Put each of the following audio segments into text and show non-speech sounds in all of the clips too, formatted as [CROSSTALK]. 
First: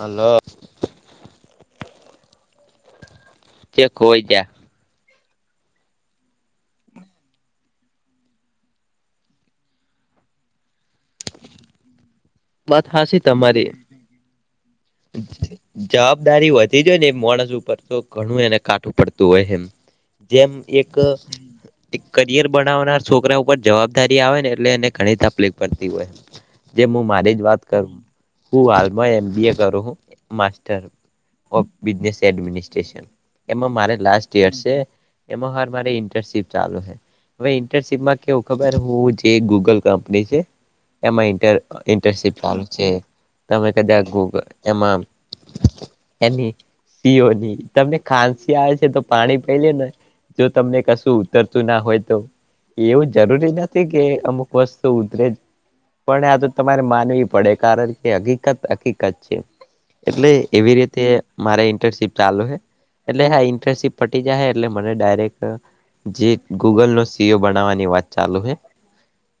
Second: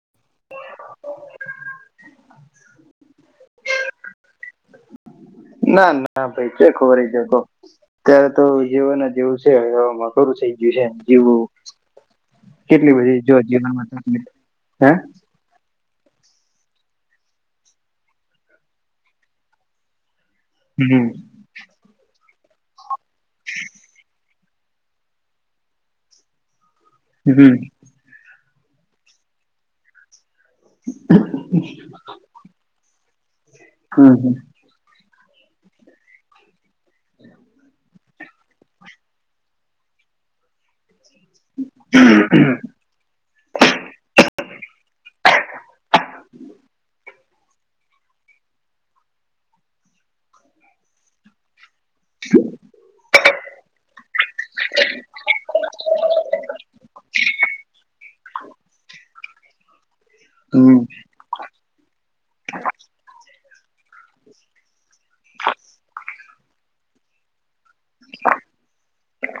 Hello ક્યાં ખોવાઈ ગયા ના ના ભાઈ કેઈ ખોવાઈ ગ્યો તો ત્યારે તો જીવને જેવું છે એવામાં ઘરું છે ગયું છે જીવું વાત કેટલી હાચી બઘીજો તમારી જીવનમાં તકલીફ, હે [INAUDIBLE] જવાબદારી વધી જઈ ને માણસ ઉપર તો ઘણું એને કાટું પડતું હોય એમ જેમ એક હમ એક કરિયર બનાવનાર છોકરા ઉપર જવાબદારી આવે ને એટલે એને ઘણી તકલીફ પડતી હોય જેમ મુ મારી જ હમ વાત કર હું હાલમાં એમ બી એ કરું હું ઓમ બિઝનેસ એડમિનિસ્ટ્રેશન એમાં માર લાસ્ટ હમ યર છે એમાં હાર માર ઇન્ટર્નશીપ ચાલુ હે, ઇન્ટર્નશીપમાં કેવું ખબર હું જે ગૂગલ કંપની છે એમાં ઇન્ટર ઇન્ટર્નશીપ ચાલુ તમે કદા એમાં એની સીઓની તમને ખાંસી આવે છે તો પાણી પે લે ને જો તમને કશું ઉતરતું ના હોય તો એવું જરૂરી નથી કે અમુક વસ્તુ ઉતરે જ પણ આતો માનવી પડે કારણ કે હકીકત હકીકત છે એટલે એવી હમ રીતે મારે ઇન્ટર્નશીપ ચાલુ હે, એટલે આ ઇન્ટર્નશીપ પટી જાય હ એટલે મને ડાયરેક્ટ જે ગૂગલ નો સીઓ બનાવાની ની વાત ચાલુ હે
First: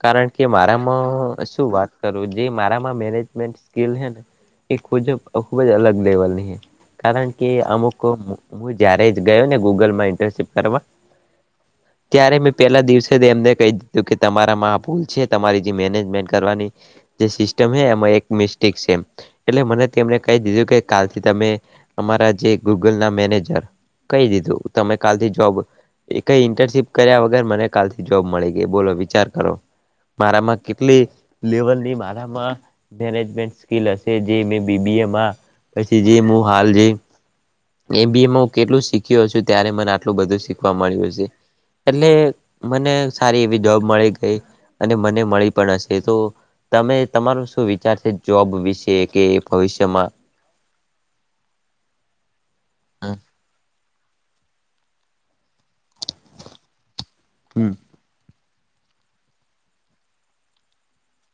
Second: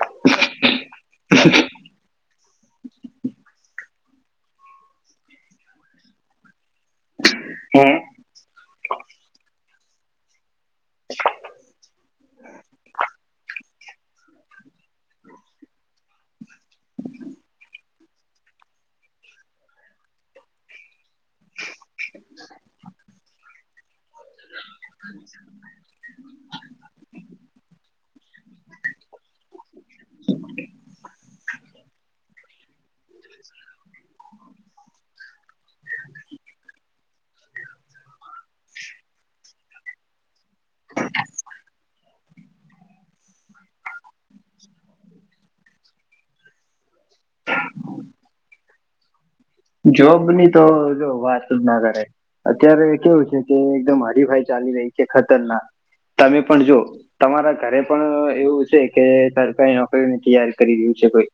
કારણ કે મારામાં શું વાત કરું જે મારામાં મેનેજમેન્ટ સ્કીલ હે ને એ ખૂ ખુબ જ અલગ લેવલની કારણ કે હમ અમુક હું જયારે ગયો ને ગૂગલમાં ઇન્ટર્નશીપ કરવા [INAUDIBLE] ત્યારે મેં પેલા દિવસે એમને કહી દીધું કે તમારામાં આ ભૂલ છે તમારી જે મેનેજમેન્ટ કરવાની જે સિસ્ટમ હ એમાં એક મિસ્ટેક સેમ એટલે મને તેમને કહી દીધું કે કાલથી તમે અમારા જે ગૂગલ ના મેનેજર કહી દીધું તમે કાલથી જોબ એ કઈ ઇન્ટર્નશીપ કર્યા વગર મને કાલથી જોબ મળી ગઈ બોલો વિચાર કરો મારામાં કેટલી લેવલની મારામાં મેનેજમેન્ટ સ્કીિલ હશે જે મેં બીબી એમાં પછી જે હું હાલ જે એ બી એ હું કેટલું શીખ્યો છું ત્યારે મને આટલું બધું શીખવા મળ્યું છે એટલે મને સારી એવી જોબ મળી ગઈ અને મને મળી પણ હશે તો તમે તમારો શું વિચાર છે જોબ વિશે કે ભવિષ્યમાં જોબ ની તો જો વાત જ ના કરે અત્યારે કેવું છે કે એકદમ હરીફાઈ ચાલી રહી છે ખતરનાક તમે પણ જો તમારા હમ ઘરે પણ એવું છે કે સરકારી નોકરીને તૈયાર કરી રહ્યું છે કોઈ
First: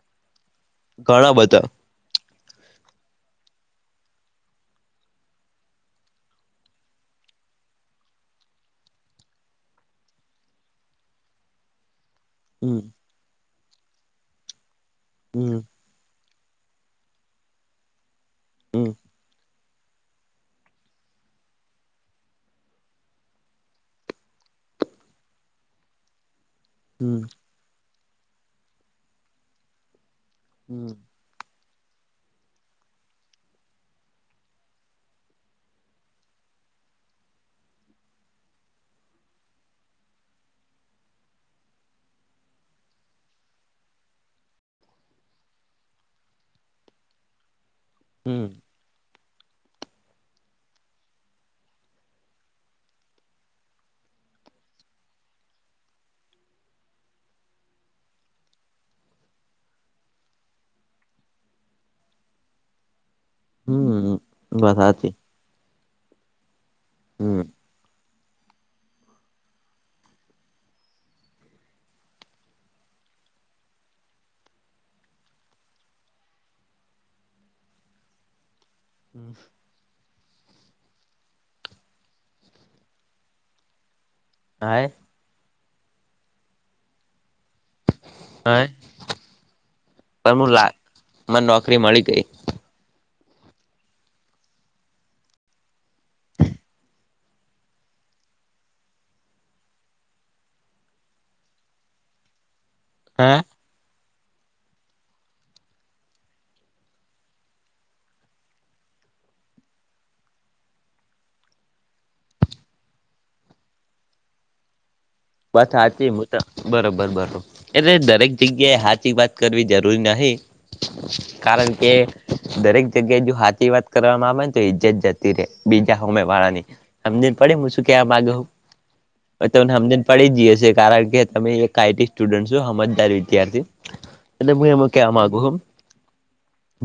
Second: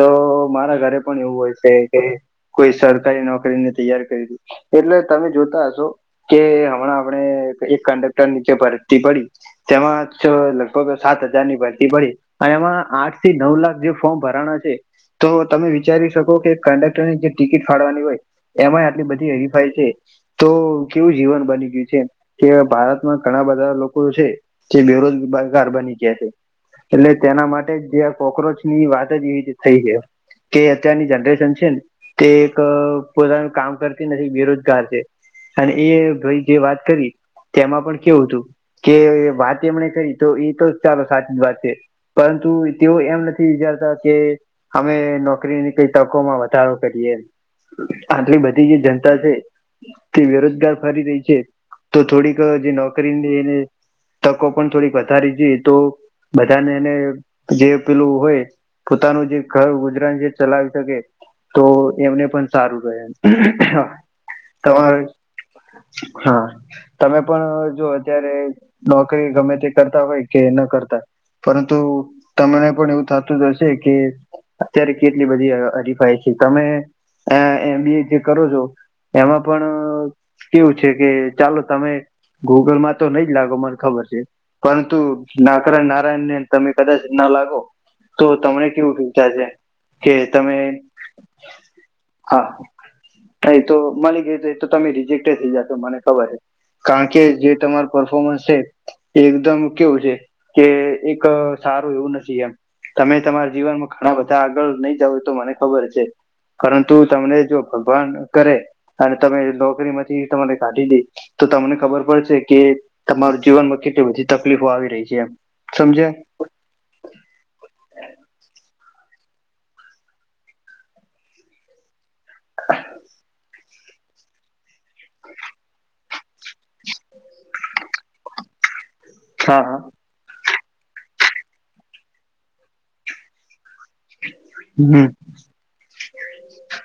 તો મારા ઘરે પણ ઘણા એવું હોય બધા છે કે કોઈ સરકારી નોકરીને તૈયાર કરી દ એટલે તમે જોતા હશો કે હમણાં આપણે એક કંડક્ટર નીચે ભરતી પડી તેમાં લગભગ સાત હજાર ની ભરતી પડી અને હમ એમાં આઠ થી નવ લાખ જે ફોર્મ ભરાના છે તો હમ તમે વિચારી શકો કે કંડક્ટરની જે ટિકિટ ફાળવાની હોય એમાં હમ આટલી બધી હેરીફાઈ છે તો કેવું જીવન બની ગયું છે કે ભારતમાં ઘણા બધા લોકો છે તે બેરોજગાર બની ગયા છે એટલે હમ તેના માટે જે કોક્રોચ ની વાત જ એવી રીતે થઈ છે કે હમ અત્યારની જનરેશન છે ને તે એક પોતાનું કામ કરતી નથી બેરોજગાર છે અને એ ભાઈ જે વાત કરી તેમાં પણ કેવું હતું કે વાત એમણે કરી તો એતો જ ચાલો સાચી જ વાત છે પરંતુ તેઓ એમ નથી વિચારતા કે અમે નોકરીની કઈ તકોમાં વધારો કરીએ આટલી હમ બધી જે જનતા છે તે બેરોજગાર ફરી રહી છે તો થોડીક જે નોકરીને એને તકો પણ થોડી વધારી જોઈ તો બધાને એને જે પેલું હોય પોતાનું જે ઘર ગુજરાન જે ચલાવી શકે તો એમને પણ સારું રહેમ હમ વાત તમારે સાચી હા તમે હમ પણ જો અત્યારે નોકરી ગમે તે કરતા હોય કે ન કરતા પરંતુ તમને પણ એવું થતું જ હશે કે અત્યારે કેટલી બધી હરીફાઈ છે તમે એમબી એ જે કરો છો એમાં પણ કેવું છે કે ચાલો તમે ગૂગલમાં તો નઈ જ લાગો મને ખબર છે હા પરંતુ નાકરા નારાયણને તમે કદાચ ના લાગો તો તમને પણ કેવું શચા છે કે હું તમે લા મને નોકરી મળી ગઈ હા એ તો મળી ગઈ તો એ તો તમે રિજેક્ટ થઇ જતો મને ખબર છે કારણ કે જે તમાર પરફોર્મન્સ છે એકદમ કેવું છે કે એક સારું એવું નથી એમ તમે હા તમારા જીવનમાં ઘણા બધા આગળ નહી જાવ તો મને ખબર છે પરંતુ તમને જો ભગવાન કરે અને તમે નોકરી માંથી તમાને કાઢી દે તો તમને ખબર પડશે કે તમારું જીવનમાં કેટલી બધી તકલીફો આવી રહી છે એમ વાત હાચી સમજ્યા બરોબર બરોબર એટલે દરેક જગ્યાએ હાચી વાત કરવી જરૂરી નહી કારણ કે દરેક જગ્યાએ જો હાચી વાત કરવામાં આવેને તો ઈજ્જત જતી રે બીજા હોમે વાળાની સમજ્ણ પડે હું શું કેવા માંગુ તો હા તમને હા હમજ ન પડી જીય છે કારણ કે તમે એક આ ઈ તી સ્ટુડન્ટ છો હમજદાર વિદ્યાર્થી એલે હું એમ હમ કેવા માંગુ છું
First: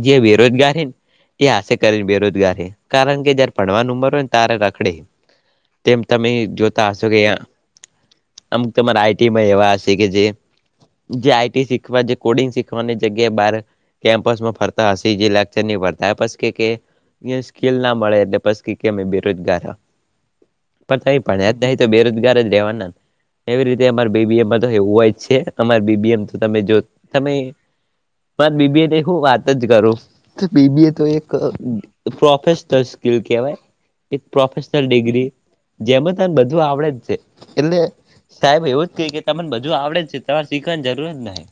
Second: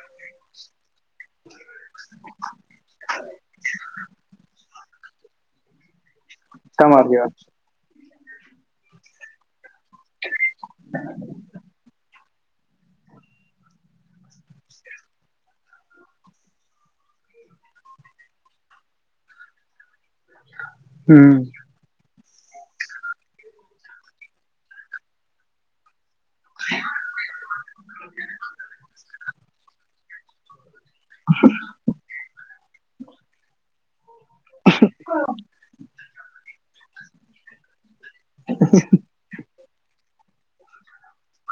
જે બેરોજગારી છે ને એ આશ કરી બેરોજગારી કારણ કે જયારે ભણવાની ઉમર હોયને તારે રખડે તેમ તમે જોતા હશો કે તમારી વાત અહીંયા અમ તમારા આઈ ટી માં એવા હશે કે જે જે આઈ ટી શીખવા જે કોડિંગ શીખવાની જગ્યાએ બાર કેમ્પસમાં ફરતા હસી જે લેકચર નઈ ભરતા પછી કેહકે અં સ્કીલના મળે એટલે પછી કે કેમે બેરોજગાર હ અ પણ હમ પય ભણયા જ ના હોય તો બેરોજગાર જ રેવાના એવી રીતે અમારે બી બી એમ મા તો એવું હો્યે છે તમે જો તમે મા બી બી એમ ની હુ વાત જ કરુ બીબી એ તો એક પ્રોફેશનલ સ્કીલ કેવાય એક પ્રોફેશનલ ડિગ્રી જેમાં તને બધું આવડે જ છે એટલે સાહેબ એવું જ કે કે તમને બધું આવડે જ છે તમારે શીખવાની જરૂર જ નાહી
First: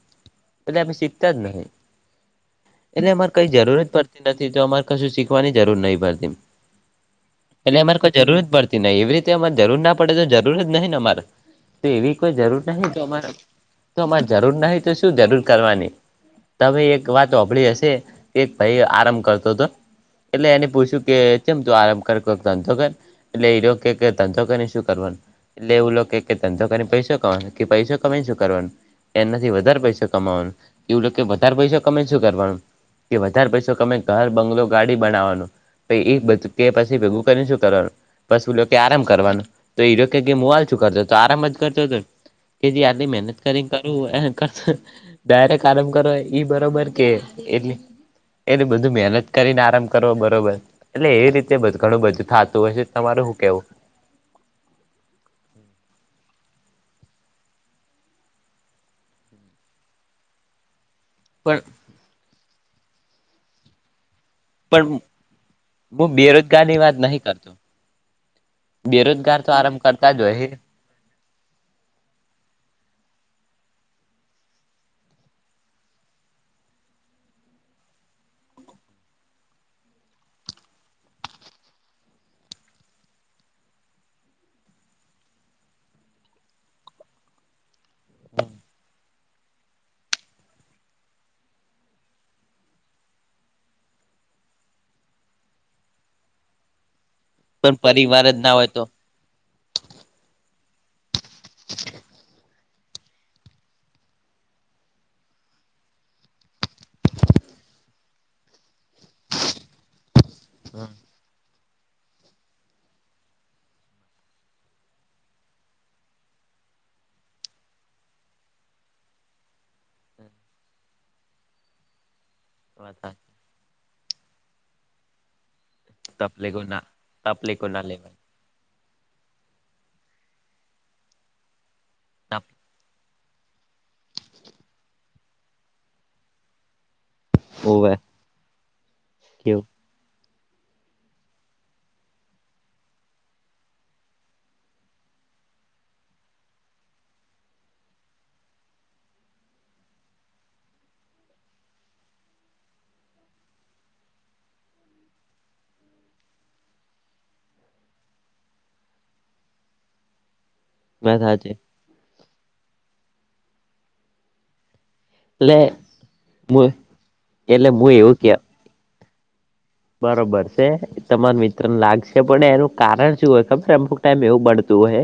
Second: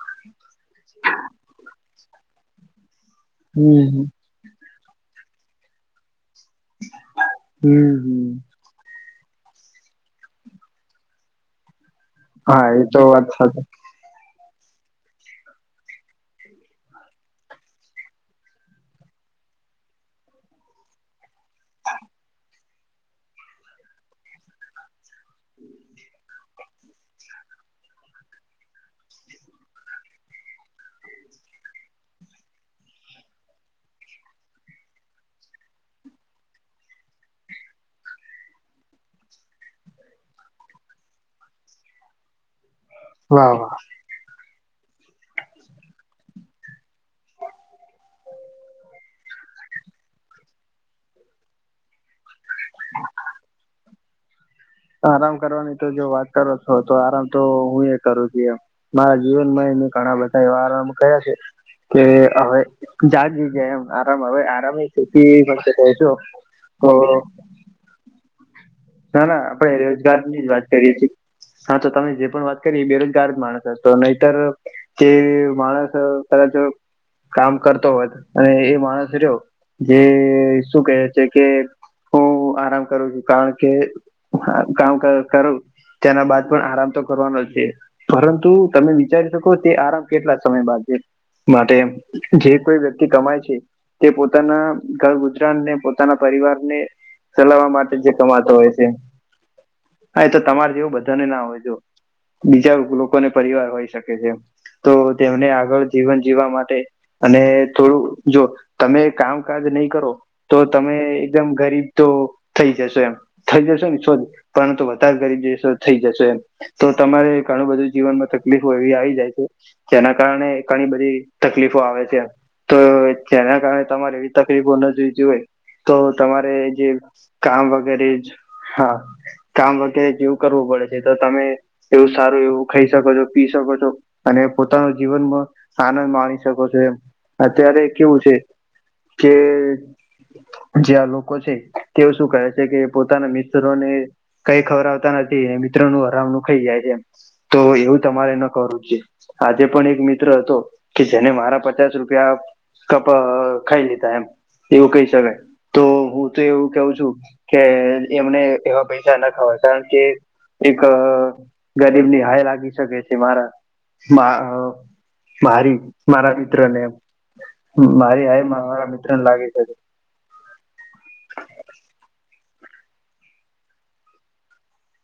એટલે અમે શીખતા જ નહી એટલે અમારે કઈ જરૂર જ હમ પડ ડતી નથી તો અમારે કશું શીખવાની જરૂર નહી પડતી એટલે હમ અમારે કઈ હમ જરૂર જ પડતી ન એવી રીતે અમારે જરૂર ના પડે તો જરૂર જ નહીિ ને અમારે તો એવી કો જરૂર હા એ નહી તો અમારે વાત સાચી તો અરે જરૂર નહી તો શું જરૂર કરવાની તમે એક વાત હોભળી હશે કે ભાઈ આરામ કરતો હતો એટલે એને પૂછ્યું કે કેમ તું આરામ કર તંધો કે એટલે એરો કે ધંધો કને શું કરવાનું. એટલે એવું લોકો કે ત તો કરીને પૈસો ક કે પૈસો કમેય શું કરવાનું. એનાથી વધારે પૈસો કમાવાનું એવું લ કે વધારે પૈસા કમે શું કરવાનું. કે વધારે પૈસો કમાય ને ઘર બંગલો ગાડી બનાવવાનો પે એક બધું કે પછી ભેગું કરીને શું કરવાનું બસું કે આરામ કરવાનું તો કે મોવાલ છું કરતો તો આરામ જ કરતો હતો કે જે આટલી મહેનત વાહ વાહ કરીને કરયુ કે રત આલમ કરો ઈ બરોબર કે એટલી એને બધું મહેનત કરીને આરામ કરવો બરોબર એટલે એવી રીતે ઘણું બધું થાત તો પછી તમારે શું કેવું? આરામ કરવાની તો જો વાત કરો તો આરામ તો હું એ કરું છું એમ મારા જીવનમાં એને ઘણા બધા એ આરામ કરયા છે. પણ કે હવે જાગી એમ આરામ હવે મે પણ ખથી મ થાય હું છું બેરોજગાર ની તો વાત નહી કરતો ના બેરોજગાર ના તો આરામ આપડે કરતા રોજગારની હોય જ વાત કરીએ છીએ. હા તો તમે જે પણ વાત કરી એ બેરોજગાર માણસ હતો નહીતર કે માણસ કદાચ કામ કરતો હોત અને એ માણસ રહ્યો જે શું કહે છે કે હું આરામ કરું છું કારણ કે કામ કરું તેના બાદ પણ આરામ તો કરવાનો છે પરંતુ તમે વિચારી શકો તે આરામ કેટલા સમય બાદ છે માટે એમ જે કોઈ વ્યક્તિ કમાય છે તે પોતાના ઘર ગુજરાને પોતાના પરિવાર ને ચલાવવા પણ માટે જે પરિવાર જ ના કમાતો હોય હોય તો છે હા એ તો તમારે જેવું બધાને ના હોય જો બીજા લોકો લોકોને પરિવાર હોય શકે છે તો તેમને આગળ જીવન જીવવા માટે અને થોડું જો તમે કામકાજ નહી કરો. તો તમે એકદમ ગરીબ તો થઈ જશો એમ થઈ જશેને શોધ પરંતુ વધારે કરી જશો થઈ જશે એમ તો તમારે ઘણું બધું જીવનમાં તકલીફ હોય એવી આવી જાય છે જેના કારણે ઘણી બધી તકલીફો આવે છે તો જેના કારણે તમારે એવી તકલીફો નજી જુવે તો તમારે તકલીફો ના જે તકલીફો કામ ના વગ લેવાય હા, કામ વગેરે જેવું કરવું પડે છે તો તમે એવું સારું એવું ખાઈ શકો છો પી શકો છો. અને પોતાનો જીવનમાં આનંદ માણી શકો છો, એમ. અત્યારે હોવે કેવું છે કે કેવું જે્યાં લોકો છે તેઓ શું કરે છે કે જે પોતાના મિત્રોને કઈ ખવરાવતા નથી, મિત્રોનું હરામણું ખાઈ જાય છે એમ તો એવું તમારે ન કરવું જોઈએ. આજે પણ એક મિત્ર હતો કે જેને મારા પચાસ રૂપિયા કપ ખાઈ લીધા એમ એવું કહી શકાય, તો હું તો એવું કેવું છું. કે એમને એવા પૈસાના ખાવાય કારણકે એક વાત સાચી ગરીબની હાય લાગી શકે છે મારા એટલે મારી મારા હું મિત્રને એમ, એટલે હું એવું મારી કે હાય મારા મિત્રને લાગે છે. બરોબર છે. તમાર મિત્રને લાગશે પણ એનું કારણ શું હોય ખબર અમુક ટાઈમ એવું બનતું હોય.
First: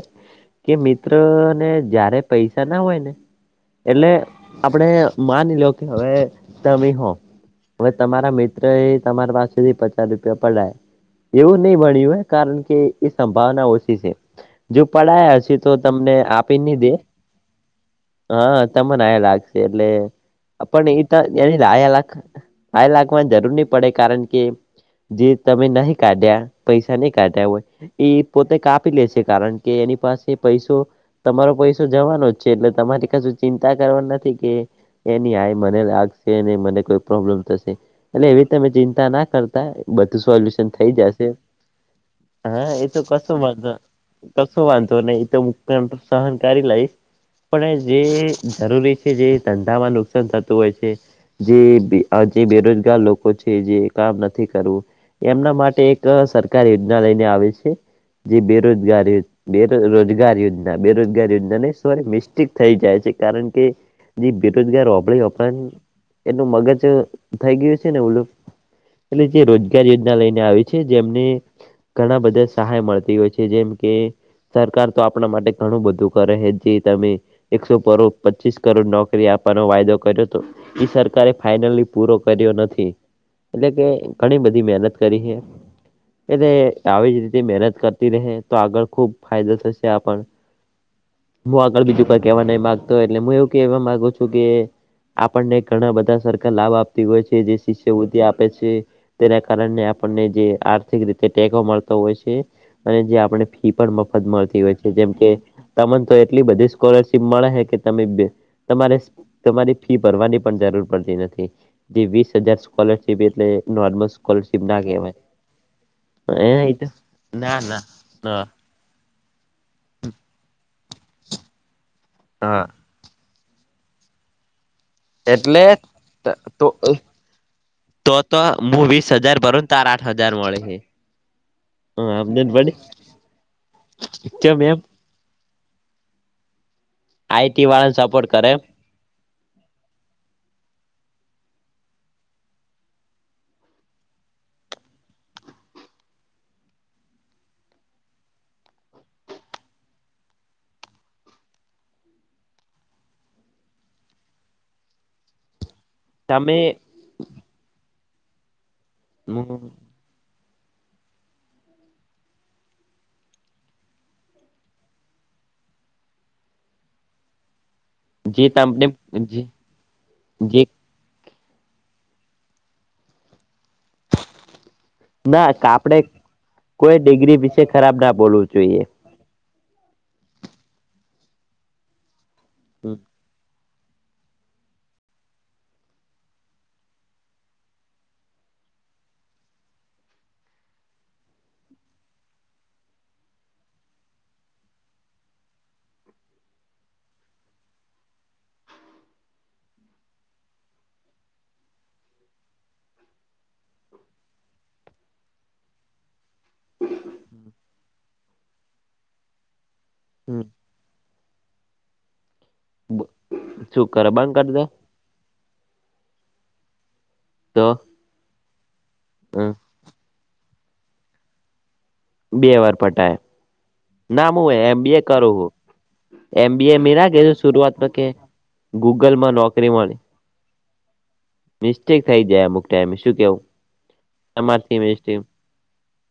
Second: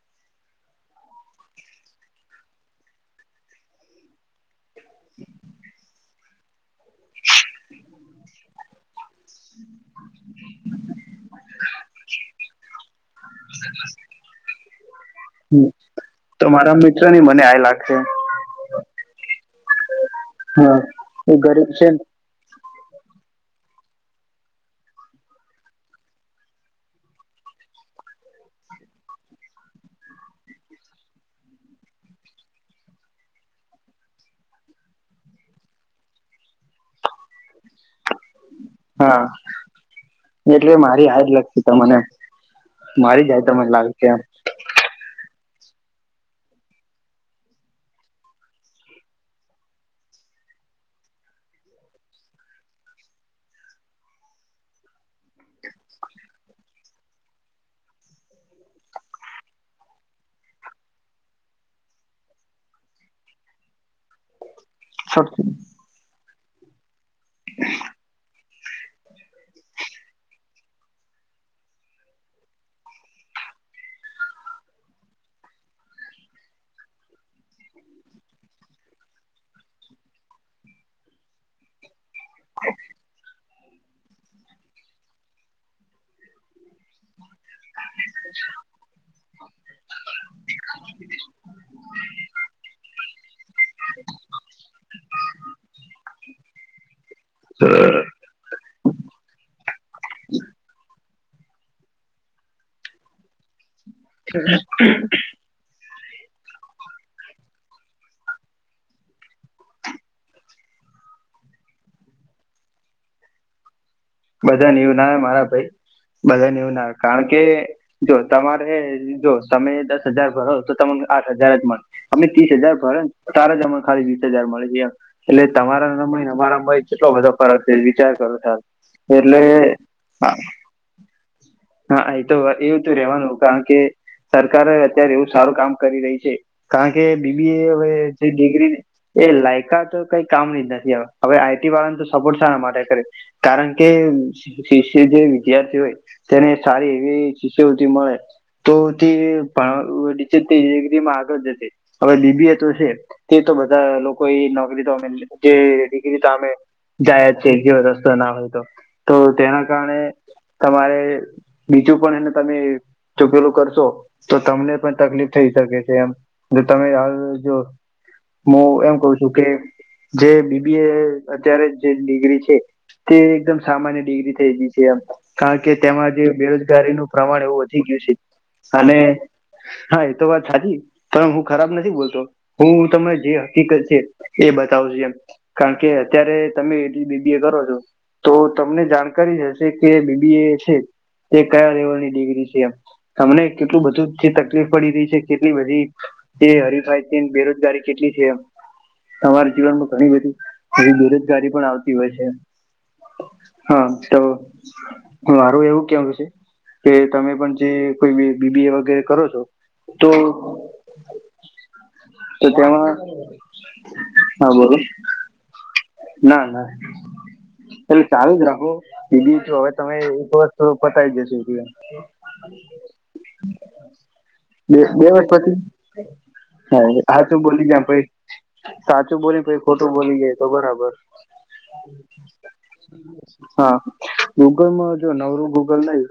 કે મિત્રને જયારે પૈસા ના હોય ને એટલે આપણે માની લો્યો કે હવે તમે હો, હવે તમારા મિત્ર એ તમારી પાસેથી પચાસ રૂપિયા પડાય એવું ની બણ્યું હોય કારણકે એ સંભાવના ઓછી છે. જો પડયા હશે તો તમને આપીને તમારા મિત્રની મને હાય લાગશે હા, તમને હાય લાગશે એટલે હા પણ એ તો એની ગરીબ લાઈ છે ને અલક લાઇ લકવા જરૂર નહી પડે કારણ કે જે તમે નહી કાઢ્યા પૈસાની કાઢ્યા હોય એ પોતે કાપી લે છે કારણકે એની પાસે પૈસો તમારો પૈસો જવાનો જ છે એટલે તમારે કશું ચિંતા કરવા નથી કે એ ન આ મને લાગશે મને કોઈ પ્રોબ્લેમ થશે, એટલે એવી તમે ચિંતા હા ના કરતા બધું સોલ્યુશન એટલે થઈ મારી જશે. હાઈટ લગતી તમને હા એતો મારી કશો જાય તમને વાંધો લાગે છે કશો વાંધો ને એતો હ સહન કરી લઈશ. પણ જે જરૂરી છે જે ધંધામાં નુકસાન થતું હોય છે. જે જે બેરોજગાર લોકો છે જે કામ નથી કરવું, એમના માટે એક સરકાર યોજના લઈને આવે છે. જે બેરોજગારી બે રોજગાર યોજના બેરોજગાર યોજના ને સોરી મિસ્ટેક થઈ જાય છે કારણ કે. જે બેરોજગાર હોપળે એમ ઉપરાંત એનું મગજ થઈ ગયું છે ને ઓલું. એટલે જે રોજગાર યોજના લઈને આવી છે જેમને ઘણા બધા સહાય મળતી હોય છે જેમ કે સરકાર તો આપણા માટે ઘણું બધું કરે છે જે તમે એકસો પચીસ કરોડ નોકરી આપવાનો વાયદો કર્યો હતો. ઈ સરકારે ફાઈનલી પૂરો કર્યો નથી. એટલે કે ઘણી બધી મહેનત કરી છે. એટલે આવી જ રીતે મહેનત કરતી રહે તો આગળ ખુબ ફાયદો થશે આપણ. હું આગળ બીજું કઈ કેવા નહી માગતો એટલે હું એવું કેવા માગુ છું કે આપણને ઘણા બધા સરકાર લાભ આપતી હોય છે જે શિષ્યવિ તેના કાર આપણને જે આર્થિક રીતે ટેકો મળતો હોય છે. અને જે આપણે ફી પણ મફત મળતી હોય છે જેમ કે તમને તો એટલી બધી સ્કોલરશીપ મળે છે કે તમે તમારે તમારી ફી ભરવાની પણ જરૂર પડતી નથી, જે વીસ હજારલ ી એટલે નોર્મ બધા નીવ ના મારા ભાઈ. બધાને એવું ના કહેવાય. કારણ કે ના જો ના તમારે જો તમે દસ હજાર ભરો તો તમને આઠ હજાર જ મળે અને ત્રીસ હા હજાર ભરોને. તારા જમાણ ખાલી વીસ હજાર મળે છે. એટલે તમારાય તો અરાય કેટલો બધો ફરક છે વિચાર કરો છાર. દસ હજાર ભર તાર આઠ હજાર મળે છે. હા એ તો અમને એવું વળી તો રેવાનું કારણ કે કેમ સરકાર એમ અત્યારે એવું સારું કામ કરી રહી છે. કારણ કે બીબી આઈટી એ હવે વાળાને જે સપોર્ટ કરે ડિગ્રી એ લાયકા તો કઈ કામ જ નથી હવે આઈટી વાળાને તો સપોર્ટ સારા માટે કરે. કારણ કે શિષ્ય જે વિદ્યાર્થી હોય. તેને સારી એવી સવટી મળે. તો તે પા વડી છે તે એક દ આગળ જે. હવે લીબીયા તો છે તે તો બધા લોકો એ નોકરી તો અમે ીતે અમે તમે જાયા છએ જે રસ્તો ના હોય તો, તો તેના કારણે. તમારે બીજું પણ એને તમે ચૂકેલું કરશો, તો તમને પણ તકલીફ થઈ શકે છે એમ, જો તમે જો જે હું તમને એમ કઉ છું કે જે બી બી એ અત્યારે જે ડિગ્રી છે, તે એકદમ સામાન્ય ડિગ્રી થઈ ગઈ છે એમ ના કારણ કે આપડે તેમાં જે કોઈ બેરોજગારીનું ડિગ્રી પ્રમાણ વિશે એવું વધી ખરાબ ગયું ના છે, બોલવું જોઈએ. અને હા એતો વાત સાચી પણ હું ખરાબ નથી બોલતો, હું તમને જ હીત છે એ બતાવશે એમ, કારણ કે અત્યારે તમે એટલી બીબી એ કરો છો. તો તમને જાણકારી જ હશે, કે બીબી એ છે એ કયા લેવલની ડિગ્રી છે એમ. તમને કેટલું બધું જે તકલીફ પડી રહી છે કેટલી બધી તે જે હરીફાઈ છે બેરોજગારી કેટલી છે. તમારા જીવનમાં ઘણી બધી બેરોજગારી પણ આવતી હોય છે. હા ચવ મારું એવું કેવું છે કે તમે પણ જે કોઈ બી બી એ વગેરે કરો છો તો તો તેમાં શું કરે બંધ હા કરી દે બોલો ના ના. તો એટલે ચાલુ જ રાખો બી બી ઓ હવે તમે એક વસ્તુ પતાવી દેશું ત્યાં. બે વાર પટાય. ના હું બે એમ બી એ બે કરું હું પતી એમ બી એ હા મે ના કીધું સાચું બોલી જ પ શરૂઆતમાં કે સાચું ગૂગલમાં બોલી પ નોકરી ખોટું મળી બોલી જાય તો બરાબર મિસ્ટેક થઈ જાય અમુક ટાઈમે શું કેવું હા તમારથી ગૂગલમાં જો મિસ્ટેક નો ગુ-ગૂગલ નહી.